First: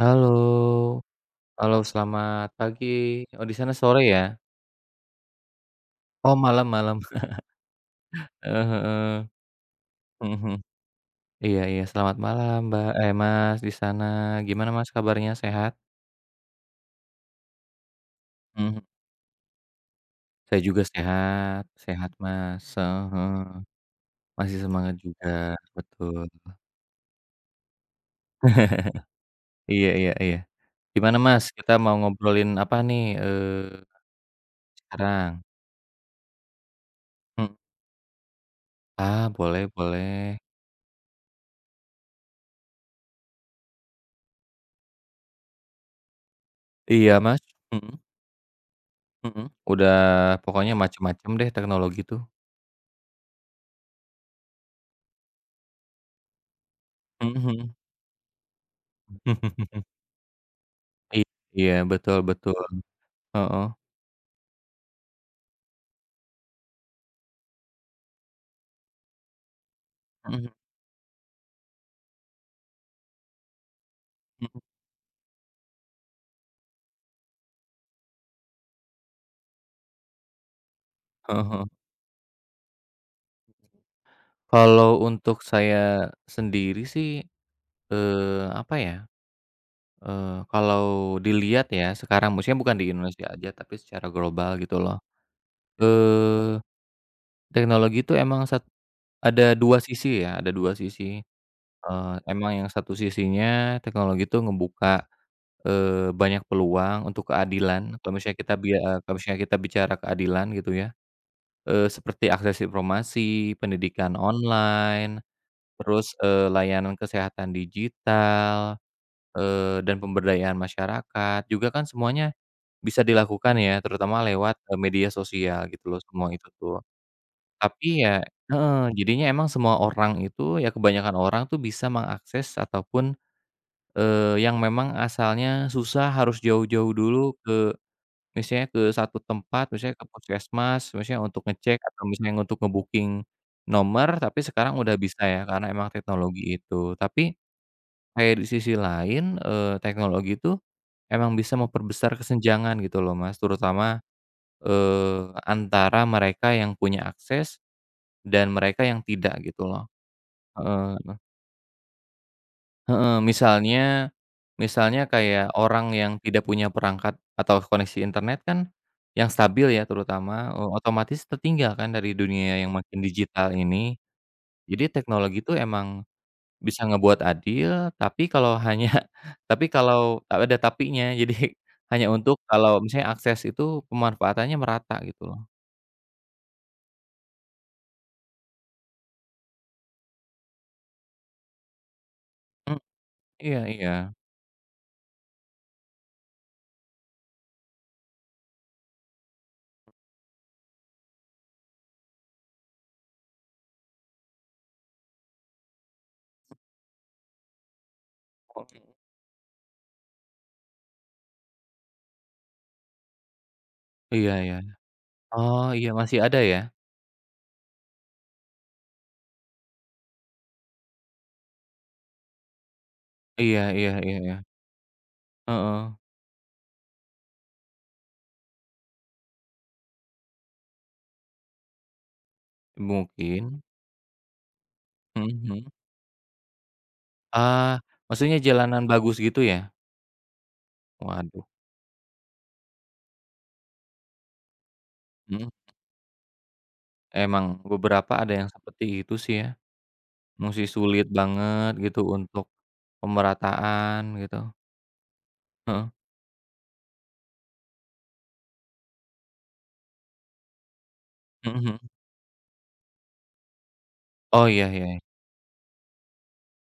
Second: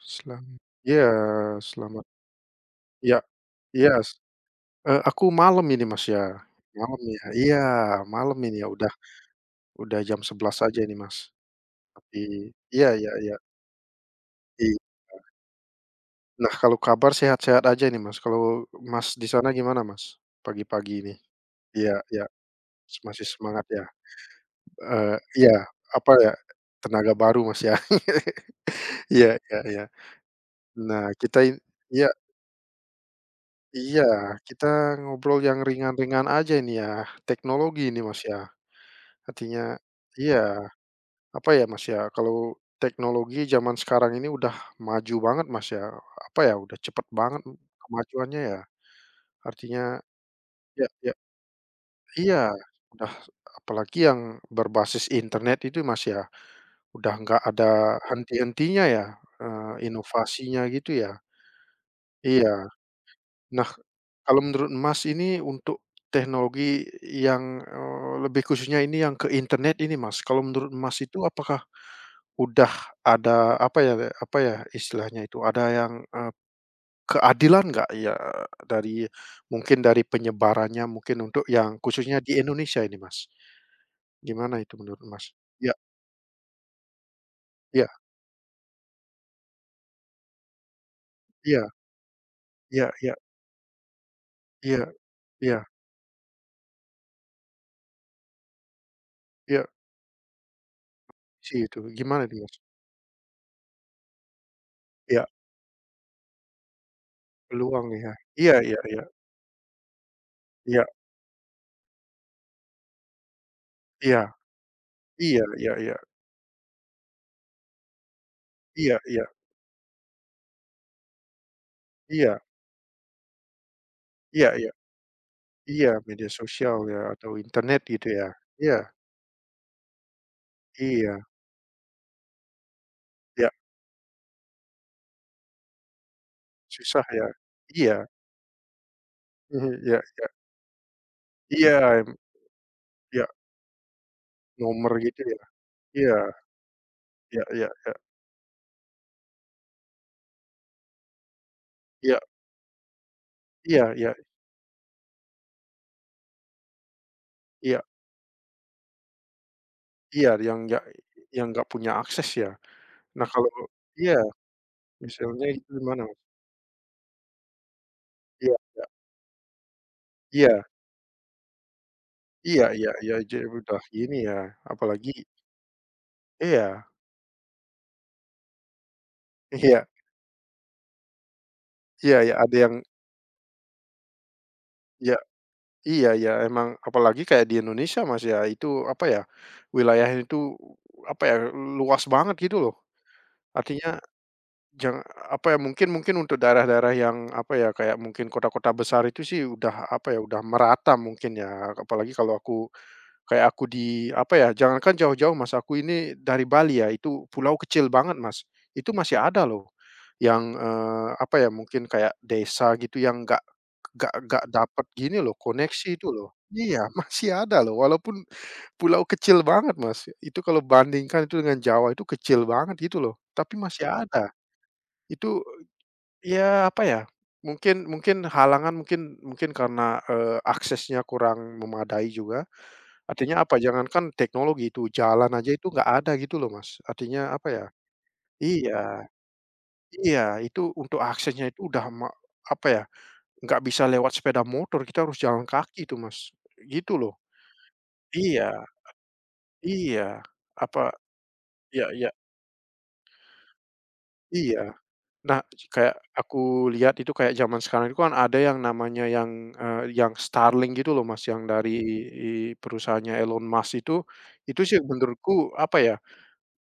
Selamat, ya, halo, selamat, selamat pagi. ya, Oh, di sana iya, sore s ya? Aku malam ini, Mas, ya. Oh, malam malam, Malam ya, iya malam ini heeh ya, udah heeh, udah jam mhm mhm. sebelas aja ini, Mas. Iya iya, selamat Tapi malam Mbak, iya iya eh iya, Mas di sana. Gimana i Mas, kabarnya sehat? nah, kalau kabar sehat-sehat aja ini, Mas. Kalau Mhm. Mas di sana gimana, Mas, Saya juga pagi-pagi ini? sehat, Iya sehat iya, Mas, masih heeh. semangat ya? Masih semangat juga, Iya, apa betul. ya, tenaga baru, Mas, ya. Iya iya iya. Iya iya iya. Nah, Gimana Mas, kita in kita mau iya ngobrolin apa nih, iya, kita sekarang? ngobrol yang ringan-ringan aja ini ya, Mhm. teknologi ini, Mas, ya. Ah, Artinya boleh iya, boleh. apa ya, Mas, ya, kalau teknologi zaman sekarang ini udah maju banget, Mas, ya, apa ya, udah cepet Iya banget Mas, mhm kemajuannya ya. mhm. Artinya Udah pokoknya ya ya macem-macem deh teknologi tuh. iya, udah apalagi yang berbasis internet itu, Mas, ya, udah nggak ada Mhm henti-hentinya ya, inovasinya gitu ya. I iya, betul betul, Iya. heeh, Nah, kalau menurut Mas ini untuk teknologi yang, lebih khususnya ini yang ke internet ini Mas, kalau mhm menurut Mas itu apakah udah ada apa ya mhm, istilahnya itu, ada yang, keadilan nggak ya dari mungkin dari penyebarannya mungkin untuk heeh. yang khususnya di Indonesia ini Mas? Gimana itu Kalau menurut Mas? untuk Ya saya sendiri sih, ya apa ya, eee, kalau dilihat ya ya sekarang, maksudnya bukan di ya ya Indonesia aja tapi secara global gitu ya loh, ya eee, teknologi itu emang ada iya, 2 sisi ya, ada 2 sisi, sih itu, eee, gimana itu emang Mas? yang satu sisinya teknologi itu ngebuka, Ya banyak peluang untuk keadilan, peluang kalau ya. misalnya Iya iya iya kalau misalnya kita bicara keadilan gitu iya ya. Seperti akses informasi, pendidikan iya online, iya iya iya. terus, layanan kesehatan digital, Iya iya dan pemberdayaan masyarakat juga kan semuanya iya bisa dilakukan ya, terutama iya lewat, iya media sosial gitu iya, loh semua media itu sosial tuh. ya atau internet Tapi gitu ya ya? Iya heeh, jadinya emang semua orang itu ya kebanyakan iya orang tuh bisa mengakses ataupun, iya, yang memang asalnya susah harus jauh-jauh susah ya. dulu. Iya, Misalnya ke satu tempat, mhm, misalnya iya ke iya puskesmas, misalnya untuk ngecek atau iya, mmm, misalnya untuk nge-booking iya, nomor, tapi sekarang nomor udah gitu bisa ya ya? karena emang Iya teknologi itu. Tapi iya iya kayak di sisi lain, teknologi itu emang bisa memperbesar iya kesenjangan gitu loh, Mas, iya terutama, iya iya antara mereka yang punya akses iya dan mereka yang tidak gitu loh. iya, Heeh. yang nggak punya akses ya? Heeh, Nah kalau misalnya iya, misalnya misalnya kayak itu orang gimana yang Mas? tidak punya perangkat atau koneksi internet Iya kan iya yang stabil ya, terutama, iya otomatis tertinggal kan dari dunia iya yang iya makin iya, jadi digital udah ini. ini ya, Jadi apalagi teknologi itu emang bisa iya ngebuat adil, tapi kalau tapi iya kalau ada tapinya. Jadi hanya iya iya, untuk ada yang kalau misalnya akses itu pemanfaatannya merata iya. gitu loh. Iya ya emang apalagi kayak di Indonesia, Mas, ya, itu apa ya, wilayahnya itu apa ya, luas banget gitu loh. Mmm, iya Artinya iya. jang apa ya, mungkin mungkin untuk daerah-daerah yang apa ya, kayak mungkin kota-kota besar itu sih udah apa ya, udah merata mungkin ya, apalagi kalau aku kayak aku di apa ya, jangankan jauh-jauh, Mas, aku ini dari Bali ya, itu pulau kecil banget, Mas, itu masih ada loh yang, apa ya, mungkin kayak desa gitu yang nggak Nggak Iya nggak iya. dapet gini loh, Oh, iya koneksi itu masih loh. ada ya? Iya, masih ada loh, walaupun pulau kecil banget, Mas. Itu kalau bandingkan itu dengan Jawa itu kecil banget gitu loh, tapi Iya masih iya iya ada. iya. Itu, Heeh, ya apa ya, mungkin mungkin halangan mungkin mungkin karena, aksesnya kurang memadai juga. Artinya apa, mungkin. jangankan teknologi itu, Mhm jalan aja itu mhm. nggak ada gitu loh, Mas. Artinya apa ya Ah, maksudnya iya jalanan bagus gitu ya? iya, itu untuk Waduh, aksesnya itu udah ma apa ya, nggak bisa lewat sepeda motor, kita harus jalan mhm, kaki itu, Mas, gitu loh. emang beberapa ada yang Iya seperti itu sih ya, iya, musti apa sulit banget iya gitu iya untuk pemerataan gitu, iya. Nah, heeh, kayak aku lihat itu kayak zaman sekarang itu kan ada yang namanya yang, yang Starlink gitu loh, Mas, yang mhm mhm. dari i perusahaannya Elon Musk Oh itu iya sih iya, menurutku apa ya,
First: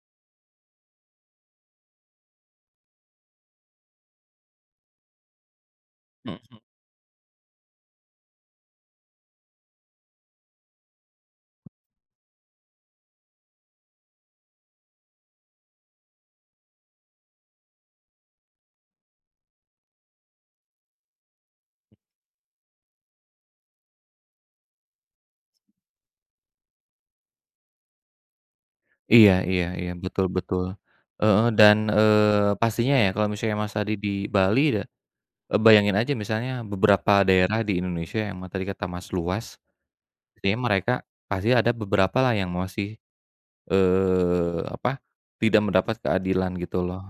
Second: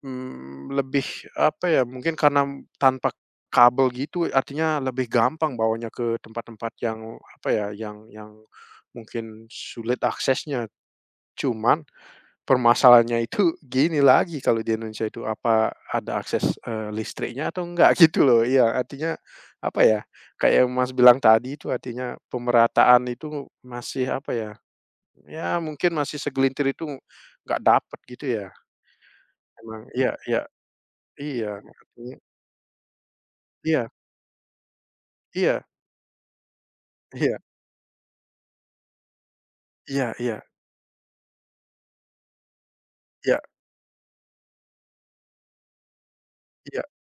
mmm, lebih apa ya, mungkin karena tanpa kabel gitu artinya lebih gampang bawanya ke mhm, tempat-tempat yang apa ya, yang mungkin sulit aksesnya. Cuman Permasalahannya itu gini lagi kalau di Indonesia itu, apa ada akses, listriknya atau enggak gitu loh. Iya, artinya apa ya, kayak yang Mas bilang tadi itu artinya pemerataan itu masih apa ya, ya mungkin masih segelintir itu nggak dapet gitu ya. iya iya Emang iya, iya betul iya betul, heeh, iya, dan, artinya pastinya ya kalau misalnya Mas iya tadi di Bali da iya bayangin aja misalnya beberapa iya daerah di Indonesia yang tadi kata Mas luas, iya iya artinya mereka pasti ada beberapa lah yang masih, iya apa, tidak mendapat keadilan gitu iya loh.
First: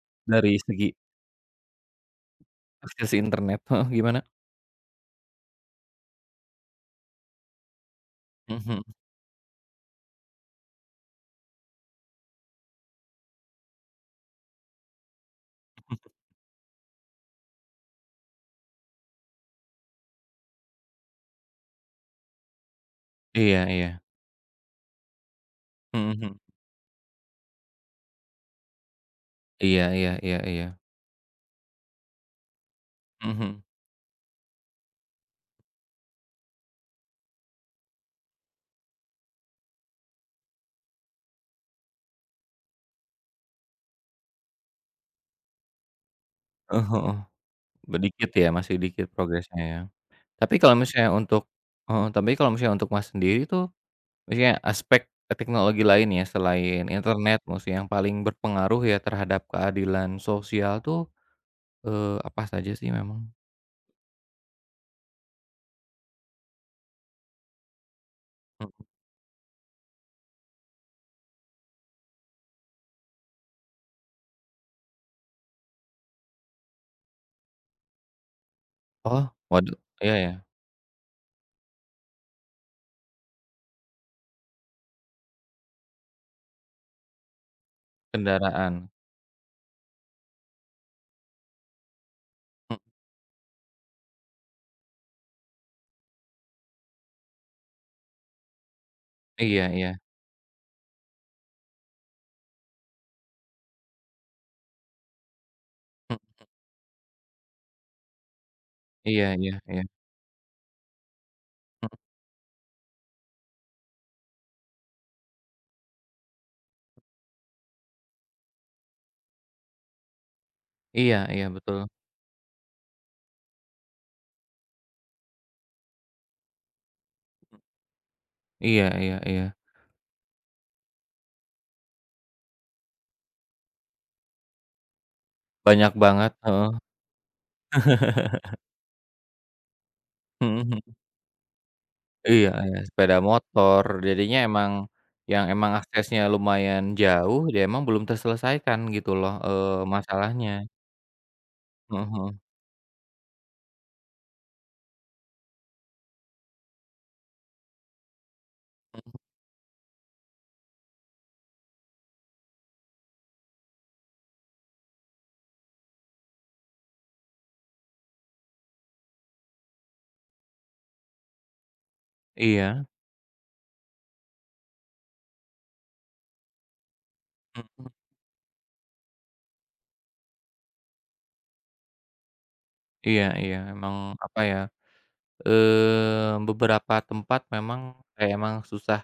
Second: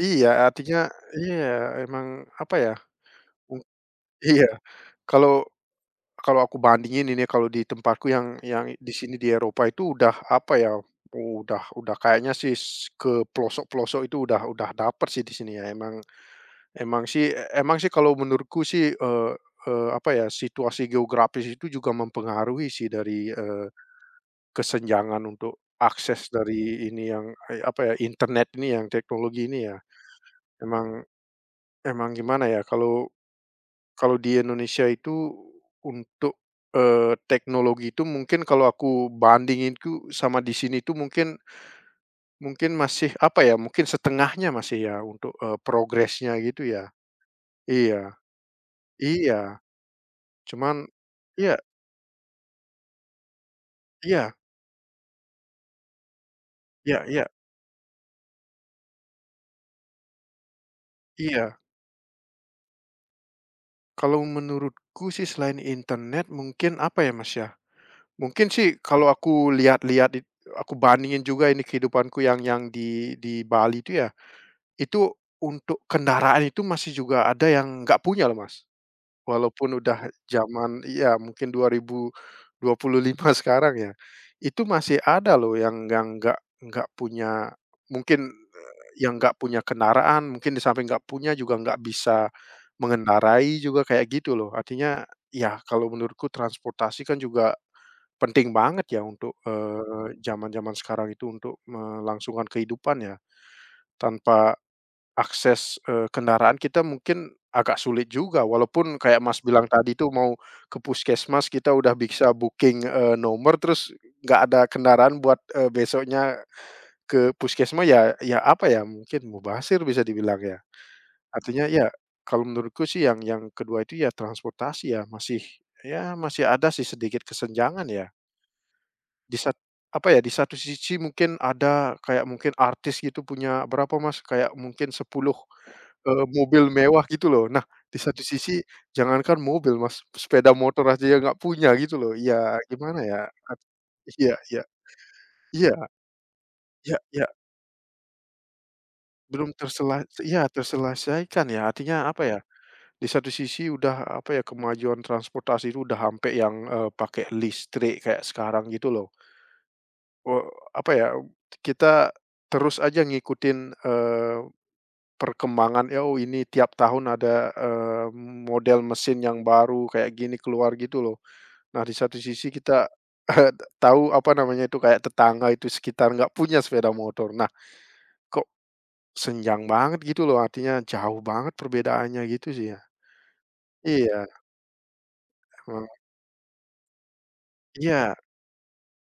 iya, Dari artinya segi iya emang apa ya, akses internet, mung heeh, gimana? iya, kalau Kalau aku bandingin ini ya, kalau di tempatku yang Mhm, di sini di Eropa itu udah apa ya, udah kayaknya sih ke pelosok-pelosok itu udah dapet sih di sini ya. Emang mhm. Emang sih kalau menurutku sih, eee eee, apa ya, situasi geografis itu juga mempengaruhi sih dari, Iya iya, kesenjangan untuk mhm akses mhm. dari ini yang, apa ya, internet ini yang teknologi ini ya. Iya iya iya iya, Emang emang gimana ya, kalau mhm, Kalau di Indonesia itu untuk, eee, teknologi itu mungkin kalau aku bandingin sama di sini itu mungkin mungkin masih apa ya, mungkin setengahnya masih ya untuk, progresnya gitu heeh ya. heeh, Iya dikit ya, masih dikit iya, progresnya ya. Tapi kalau cuman misalnya untuk iya heeh, tapi kalau misalnya untuk Mas sendiri tuh, iya misalnya aspek teknologi lain ya, selain iya iya internet maksudnya yang paling berpengaruh ya terhadap keadilan sosial tuh, iya. Apa saja sih memang? Kalau menurutku sih selain internet mungkin apa ya, Mas, ya, mungkin Mhm. sih kalau aku lihat-lihat it aku bandingin juga ini kehidupanku yang di Bali itu ya Itu untuk kendaraan itu masih juga ada yang nggak punya loh, Mas. Oh, waduh, Walaupun udah iya ya, zaman iya mungkin dua 2025 sekarang ya, itu masih ada loh yang nggak punya mungkin, kendaraan, yang nggak punya kendaraan, mungkin di samping nggak punya juga nggak bisa mhm, mengendarai juga kayak gitu loh. Artinya ya kalau menurutku transportasi kan juga penting banget ya untuk, iya iya, zaman-zaman sekarang itu untuk melangsungkan kehidupan ya, tanpa Akses, mhm, kendaraan kita mungkin agak sulit juga walaupun kayak iya Mas iya bilang iya, tadi tuh mau ke puskesmas kita mhm, udah bisa booking, nomor terus nggak ada kendaraan buat, besoknya ke puskesmas ya ya apa ya, mungkin mubazir bisa dibilang ya. iya iya, Artinya betul. ya kalau menurutku sih yang kedua itu ya transportasi ya masih ada sih sedikit kesenjangan ya. Iya iya Di iya, sat apa ya, di satu sisi mungkin ada kayak mungkin artis gitu punya berapa Mas, kayak mungkin 10 banyak Eee, banget, heeh. mobil mewah gitu loh. Nah, di satu sisi jangankan mobil Mas, sepeda Mhm motor mhm. aja ya nggak punya gitu loh. Iya Ya iya, gimana sepeda ya, at motor, iya jadinya iya emang yang emang iya aksesnya lumayan iya iya, jauh, ya emang belum terselesaikan gitu loh, belum tersela iya masalahnya. terselesaikan ya, artinya Heeh apa heeh. ya, di satu sisi udah apa ya, kemajuan transportasi itu udah sampai yang, pakai listrik kayak sekarang gitu loh. Eee, apa ya, kita terus aja ngikutin, eee Perkembangan, ya, "Oh, ini tiap tahun ada, eee, model mesin yang baru kayak gini keluar," gitu loh. Nah, di satu sisi Iya, kita, tahu, apa namanya itu, kayak tetangga itu sekitar nggak punya sepeda motor. Nah, mhm, kok senjang banget gitu loh, artinya jauh banget perbedaannya gitu sih ya. iya iya, emang Iya, apa ya, heeh. Beberapa tempat memang Iya, kayak emang susah,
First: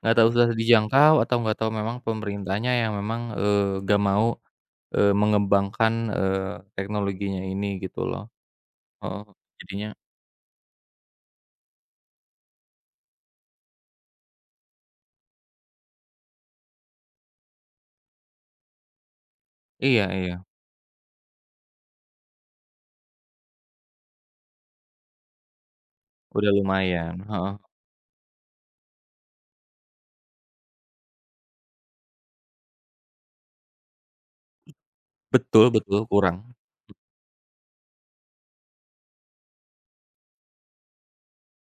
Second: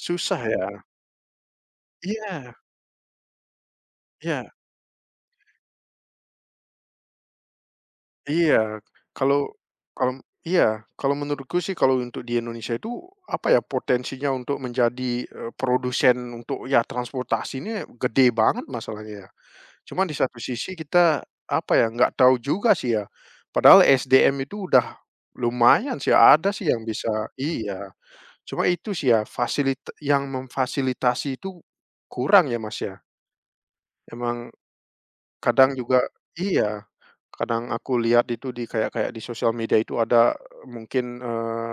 nggak tahu susah ya. dijangkau atau nggak tahu memang Iya pemerintahnya yang memang, nggak mau, iya. Mengembangkan, teknologinya ini gitu loh. Iya, Heeh, kalau jadinya kalau iya, kalau menurutku sih kalau untuk di Indonesia itu, apa ya, potensinya untuk menjadi, produsen untuk ya transportasi ini gede banget masalahnya ya. Iya Cuman di satu iya, sisi kita, apa ya, nggak tahu juga sih ya. Padahal SDM itu udah lumayan sih, udah ada sih yang bisa lumayan, heeh. iya, cuma itu sih ya, fasilita yang memfasilitasi itu kurang ya, Mas, ya. Emang Betul kadang betul, juga kurang. iya. Kadang aku lihat itu di kayak kayak di sosial media itu ada mungkin,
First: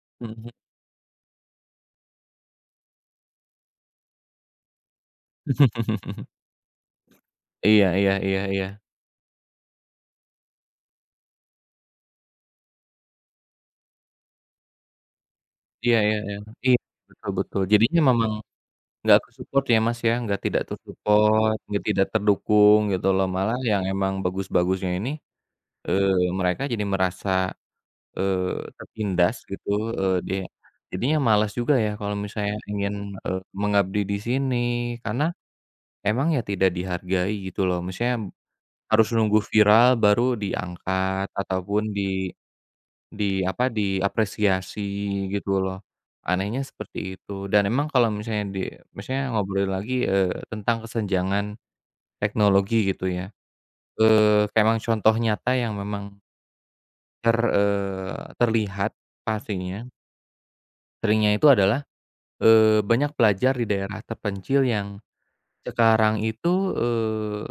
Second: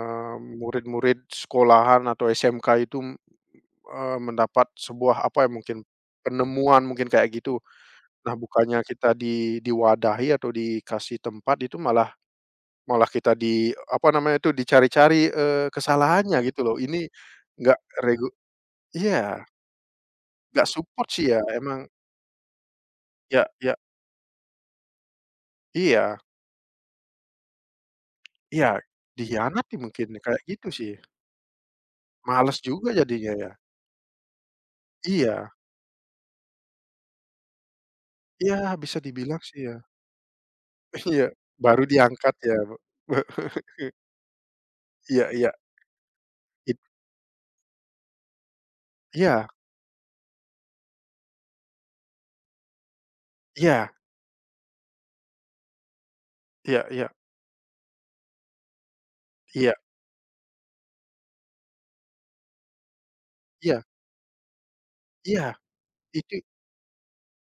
Mhm murid-murid sekolahan atau SMK itu, mendapat sebuah apa ya mungkin, mhm. penemuan mungkin kayak gitu. Iya iya Nah iya iya. bukannya kita di diwadahi atau dikasih tempat itu malah malah kita di apa namanya itu dicari-cari, Iya iya iya. kesalahannya gitu loh. Iya, Ini betul betul. nggak Jadinya regu memang nggak iya, ke-support ya, Mas, ya, nggak tidak nggak support sih ya ter-support, emang nggak tidak terdukung gitu loh. ya Malah ya yang emang bagus-bagusnya ini, iya eee, mereka jadi merasa, iya, tertindas gitu, dikhianati mungkin dia kayak gitu sih. jadinya malas juga ya kalau misalnya Males juga ingin, jadinya ya. mengabdi di sini, karena Iya. emang ya tidak dihargai gitu loh. Misalnya Iya, bisa harus nunggu dibilang sih ya. viral baru Iya, diangkat baru ataupun di diangkat ya, Be diapresiasi Iya iya, gitu loh. Anehnya it seperti itu, dan emang kalau misalnya misalnya iya ngobrolin lagi, tentang kesenjangan teknologi gitu ya, iya kayak emang contoh nyata yang memang iya terlihat iya pastinya, seringnya itu adalah, banyak pelajar di iya iya daerah terpencil yang iya, sekarang itu itu, eee,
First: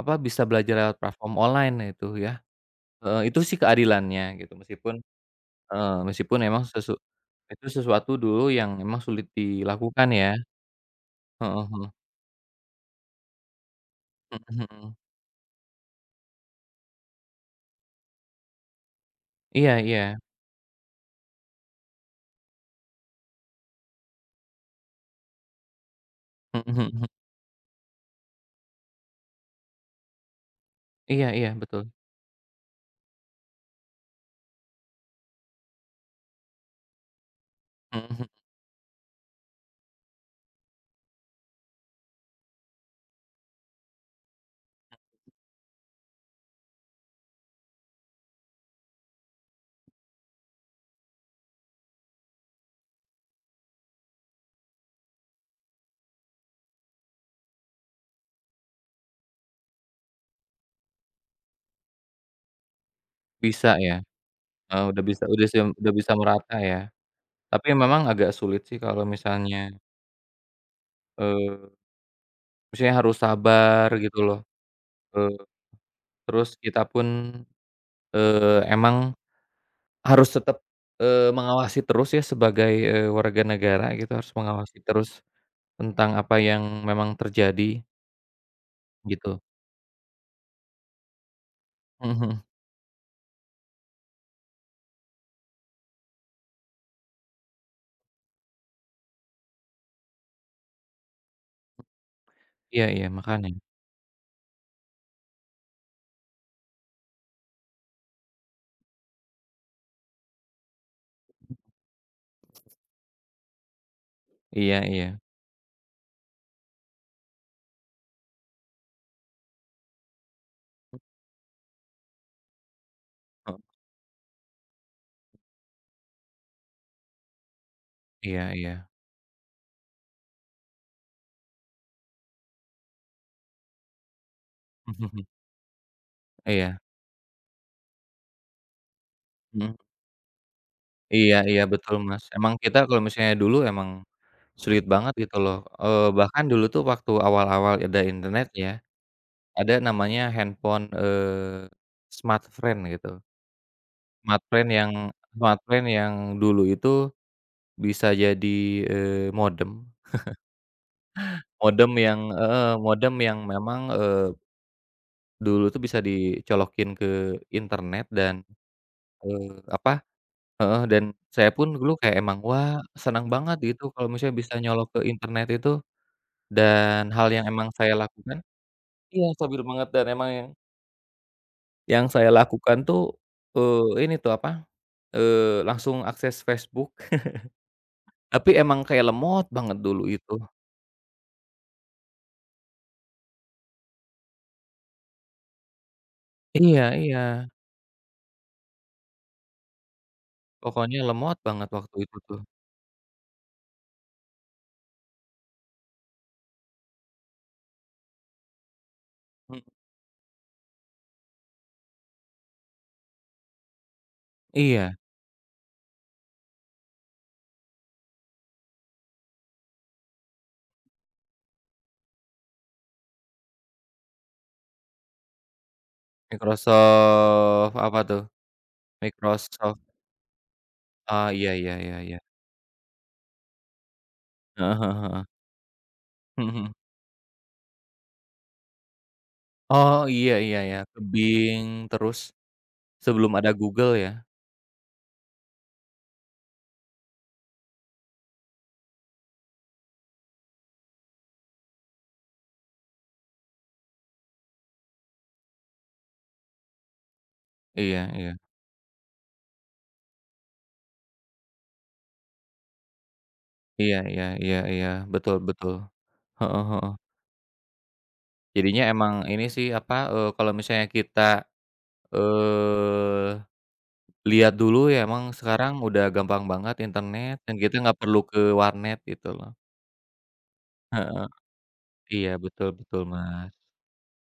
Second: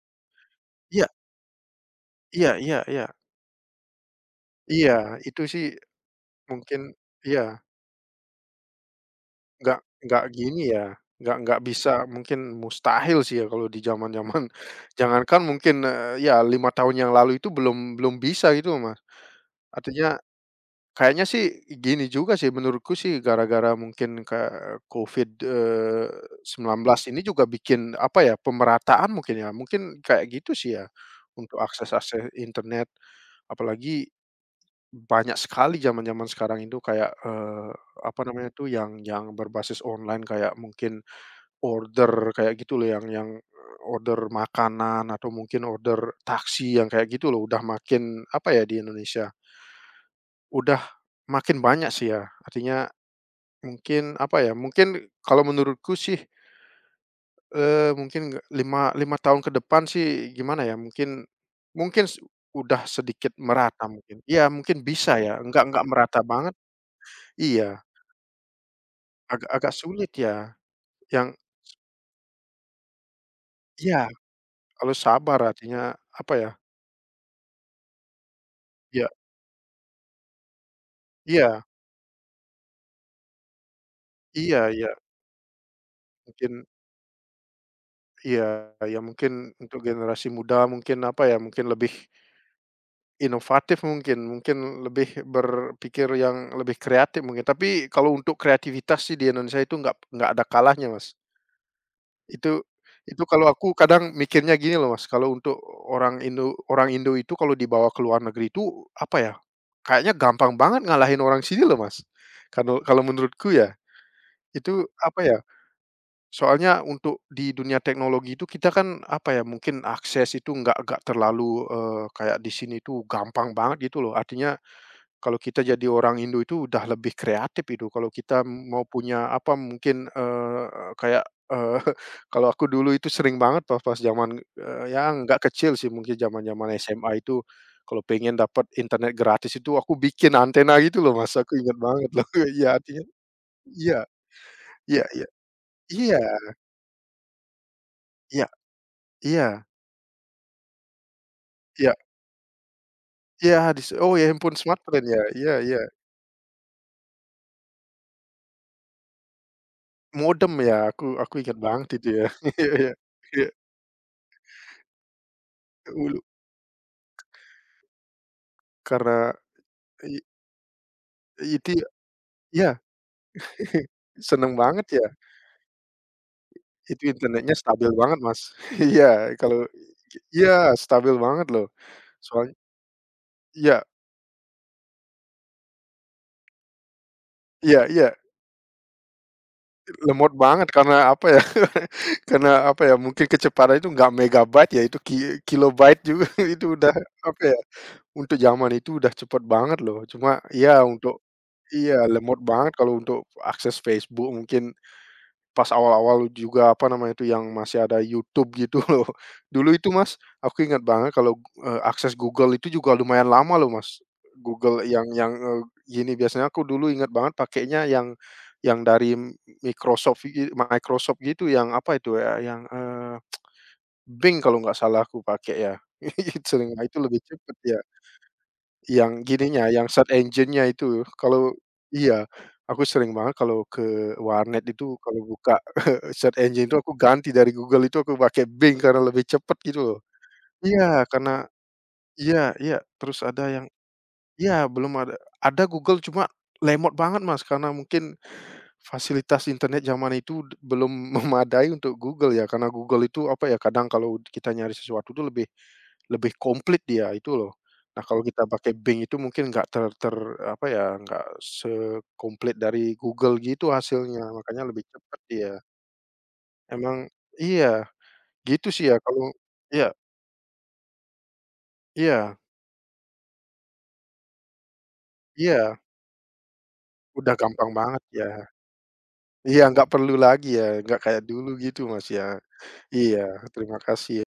apa, bisa belajar lewat iya platform online itu ya, iya iya iya heeh, itu sih keadilannya gitu, iya, meskipun. itu sih Heeh, meskipun emang mungkin iya, itu sesuatu dulu yang emang sulit nggak dilakukan nggak ya, gini ya, nggak heeh heeh, bisa mungkin mustahil sih ya kalau di zaman-zaman mhm mhm, jangankan mungkin, ya 5 tahun yang lalu itu belum belum bisa gitu Mas. iya iya, Artinya Kayaknya sih gini juga sih menurutku sih gara-gara mungkin ke Covid, eh, mhm sembilan mhm mhm, belas ini juga bikin apa ya, pemerataan mungkin ya, mungkin kayak gitu sih ya iya iya untuk betul, akses-akses internet. Apalagi banyak sekali zaman-zaman sekarang itu kayak, mhm apa mhm, namanya tuh yang berbasis online kayak mungkin order kayak gitu loh order makanan atau mungkin order taksi yang kayak gitu loh udah makin apa ya di Indonesia, udah makin banyak sih ya artinya Mungkin apa ya, mungkin kalau menurutku sih, mungkin nggak lima 5 tahun ke depan sih gimana ya, mungkin mungkin s udah sedikit bisa merata ya, mungkin. Iya mungkin heeh, bisa ya, nggak nggak udah bisa merata banget merata ya, tapi iya, memang agak sulit sih kalau agak misalnya, agak sulit ya, yang eee, maksudnya harus sabar iya gitu loh, harus eee, sabar artinya apa terus ya, kita pun, iya emang harus tetap, iya mengawasi terus ya sebagai, warga negara gitu harus iya mengawasi iya terus tentang apa mungkin yang memang terjadi iya iya mungkin gitu, untuk generasi muda mungkin apa ya, mungkin lebih mhm mhm. Inovatif mungkin mungkin lebih berpikir yang lebih kreatif mungkin, tapi kalau untuk kreativitas sih di Indonesia itu nggak ada kalahnya, Mas. Itu Iya iya, itu makanya. kalau aku kadang mikirnya gini loh, Mas, kalau untuk orang Indo itu kalau dibawa ke luar negeri itu, apa ya, kayaknya gampang banget ngalahin orang sini loh, Mas. Kalau kalau menurutku ya, Iya itu iya. apa ya, soalnya untuk di dunia teknologi itu kita kan, apa ya, mungkin akses itu nggak terlalu, kayak di sini tuh gampang Heeh. banget gitu loh, artinya kalau kita jadi orang Indo itu udah lebih kreatif itu, kalau kita Iya iya. mau punya apa mungkin, kayak, eee, kalau aku dulu itu sering banget pas pas zaman, ya nggak kecil sih mungkin zaman-zaman Iya. SMA itu, kalau pengen dapat internet gratis Mhm. itu aku bikin antena gitu loh Mas, Iya aku iya, ingat betul, banget Mas. loh, Emang iya kita kalau artinya misalnya dulu emang iya sulit iya banget iya gitu loh, iya bahkan dulu tuh waktu awal-awal ada iya internet ya, iya ada namanya handphone, iya Smartfren gitu. iya oh ya Smartfren yang smartphone ya, iya iya, Smartfren yang dulu itu bisa jadi, modem. modem ya aku ingat banget Modem itu yang ya, heeh, iya iya modem yang iya, memang, dulu tuh bisa dulu dicolokin ke internet dan, karena eee, apa i heeh, dan saya pun itu dulu kayak emang, wah, Iya, senang banget gitu kalau misalnya seneng bisa nyolok banget ke ya, internet itu, dan itu hal yang internetnya emang stabil saya banget, lakukan Mas. Iya, iya kalau stabil banget, dan emang yang iya, stabil banget loh, yang saya soalnya lakukan tuh, iya ini tuh apa, langsung akses Facebook. iya iya, Tapi emang kayak lemot banget dulu lemot itu. banget karena apa ya, karena apa ya, mungkin kecepatannya itu nggak megabyte ya, itu ki kilobyte juga, itu Iya udah iya, apa ya, untuk zaman itu udah cepet banget loh, cuma ya pokoknya untuk lemot banget waktu iya, itu lemot tuh. banget kalau untuk akses Facebook mungkin Pas awal-awal juga, apa namanya itu, yang masih ada YouTube gitu loh. Mhm, Dulu itu Mas, aku ingat banget kalau, akses Google itu juga lumayan lama loh Mas. Google iya, gini biasanya aku dulu ingat banget pakainya yang dari Microsoft gitu yang apa itu ya, yang, Bing kalau nggak salah aku pakai ya. Itu sering nah itu lebih cepet Microsoft ya. apa tuh? Yang gininya, Microsoft, yang search engine-nya itu iya kalau iya iya iya. iya, aku sering banget kalau ke warnet Heeh itu heeh kalau heeh. buka search Mhm engine mhm. itu aku ganti dari Google itu aku pakai Bing karena lebih cepet gitu Oh, loh. iya iya iya, ke Iya, karena Bing, terus. iya iya, terus Sebelum ada ada yang Google ya? iya belum ada ada Google cuma lemot banget Mas, karena mungkin Fasilitas internet zaman itu belum memadai untuk Google ya, karena Google itu apa ya, kadang kalau kita nyari sesuatu itu lebih lebih komplit dia itu loh. Iya Nah, kalau iya. kita pakai Bing itu mungkin nggak ter ter apa ya, nggak sekomplit dari Google gitu Iya iya hasilnya, iya makanya lebih iya, cepat betul dia. betul. Heeh heeh. Emang iya, gitu Jadinya sih ya emang kalau ini sih, iya apa, kalau misalnya kita, iya eee, lihat dulu ya, emang sekarang iya, udah gampang banget udah internet dan gampang kita nggak banget perlu ya. ke warnet gitu loh. Iya, nggak perlu lagi ya, nggak kayak Heeh. dulu gitu Mas ya. Iya, betul betul, Iya, Mas. terima kasih. Ya.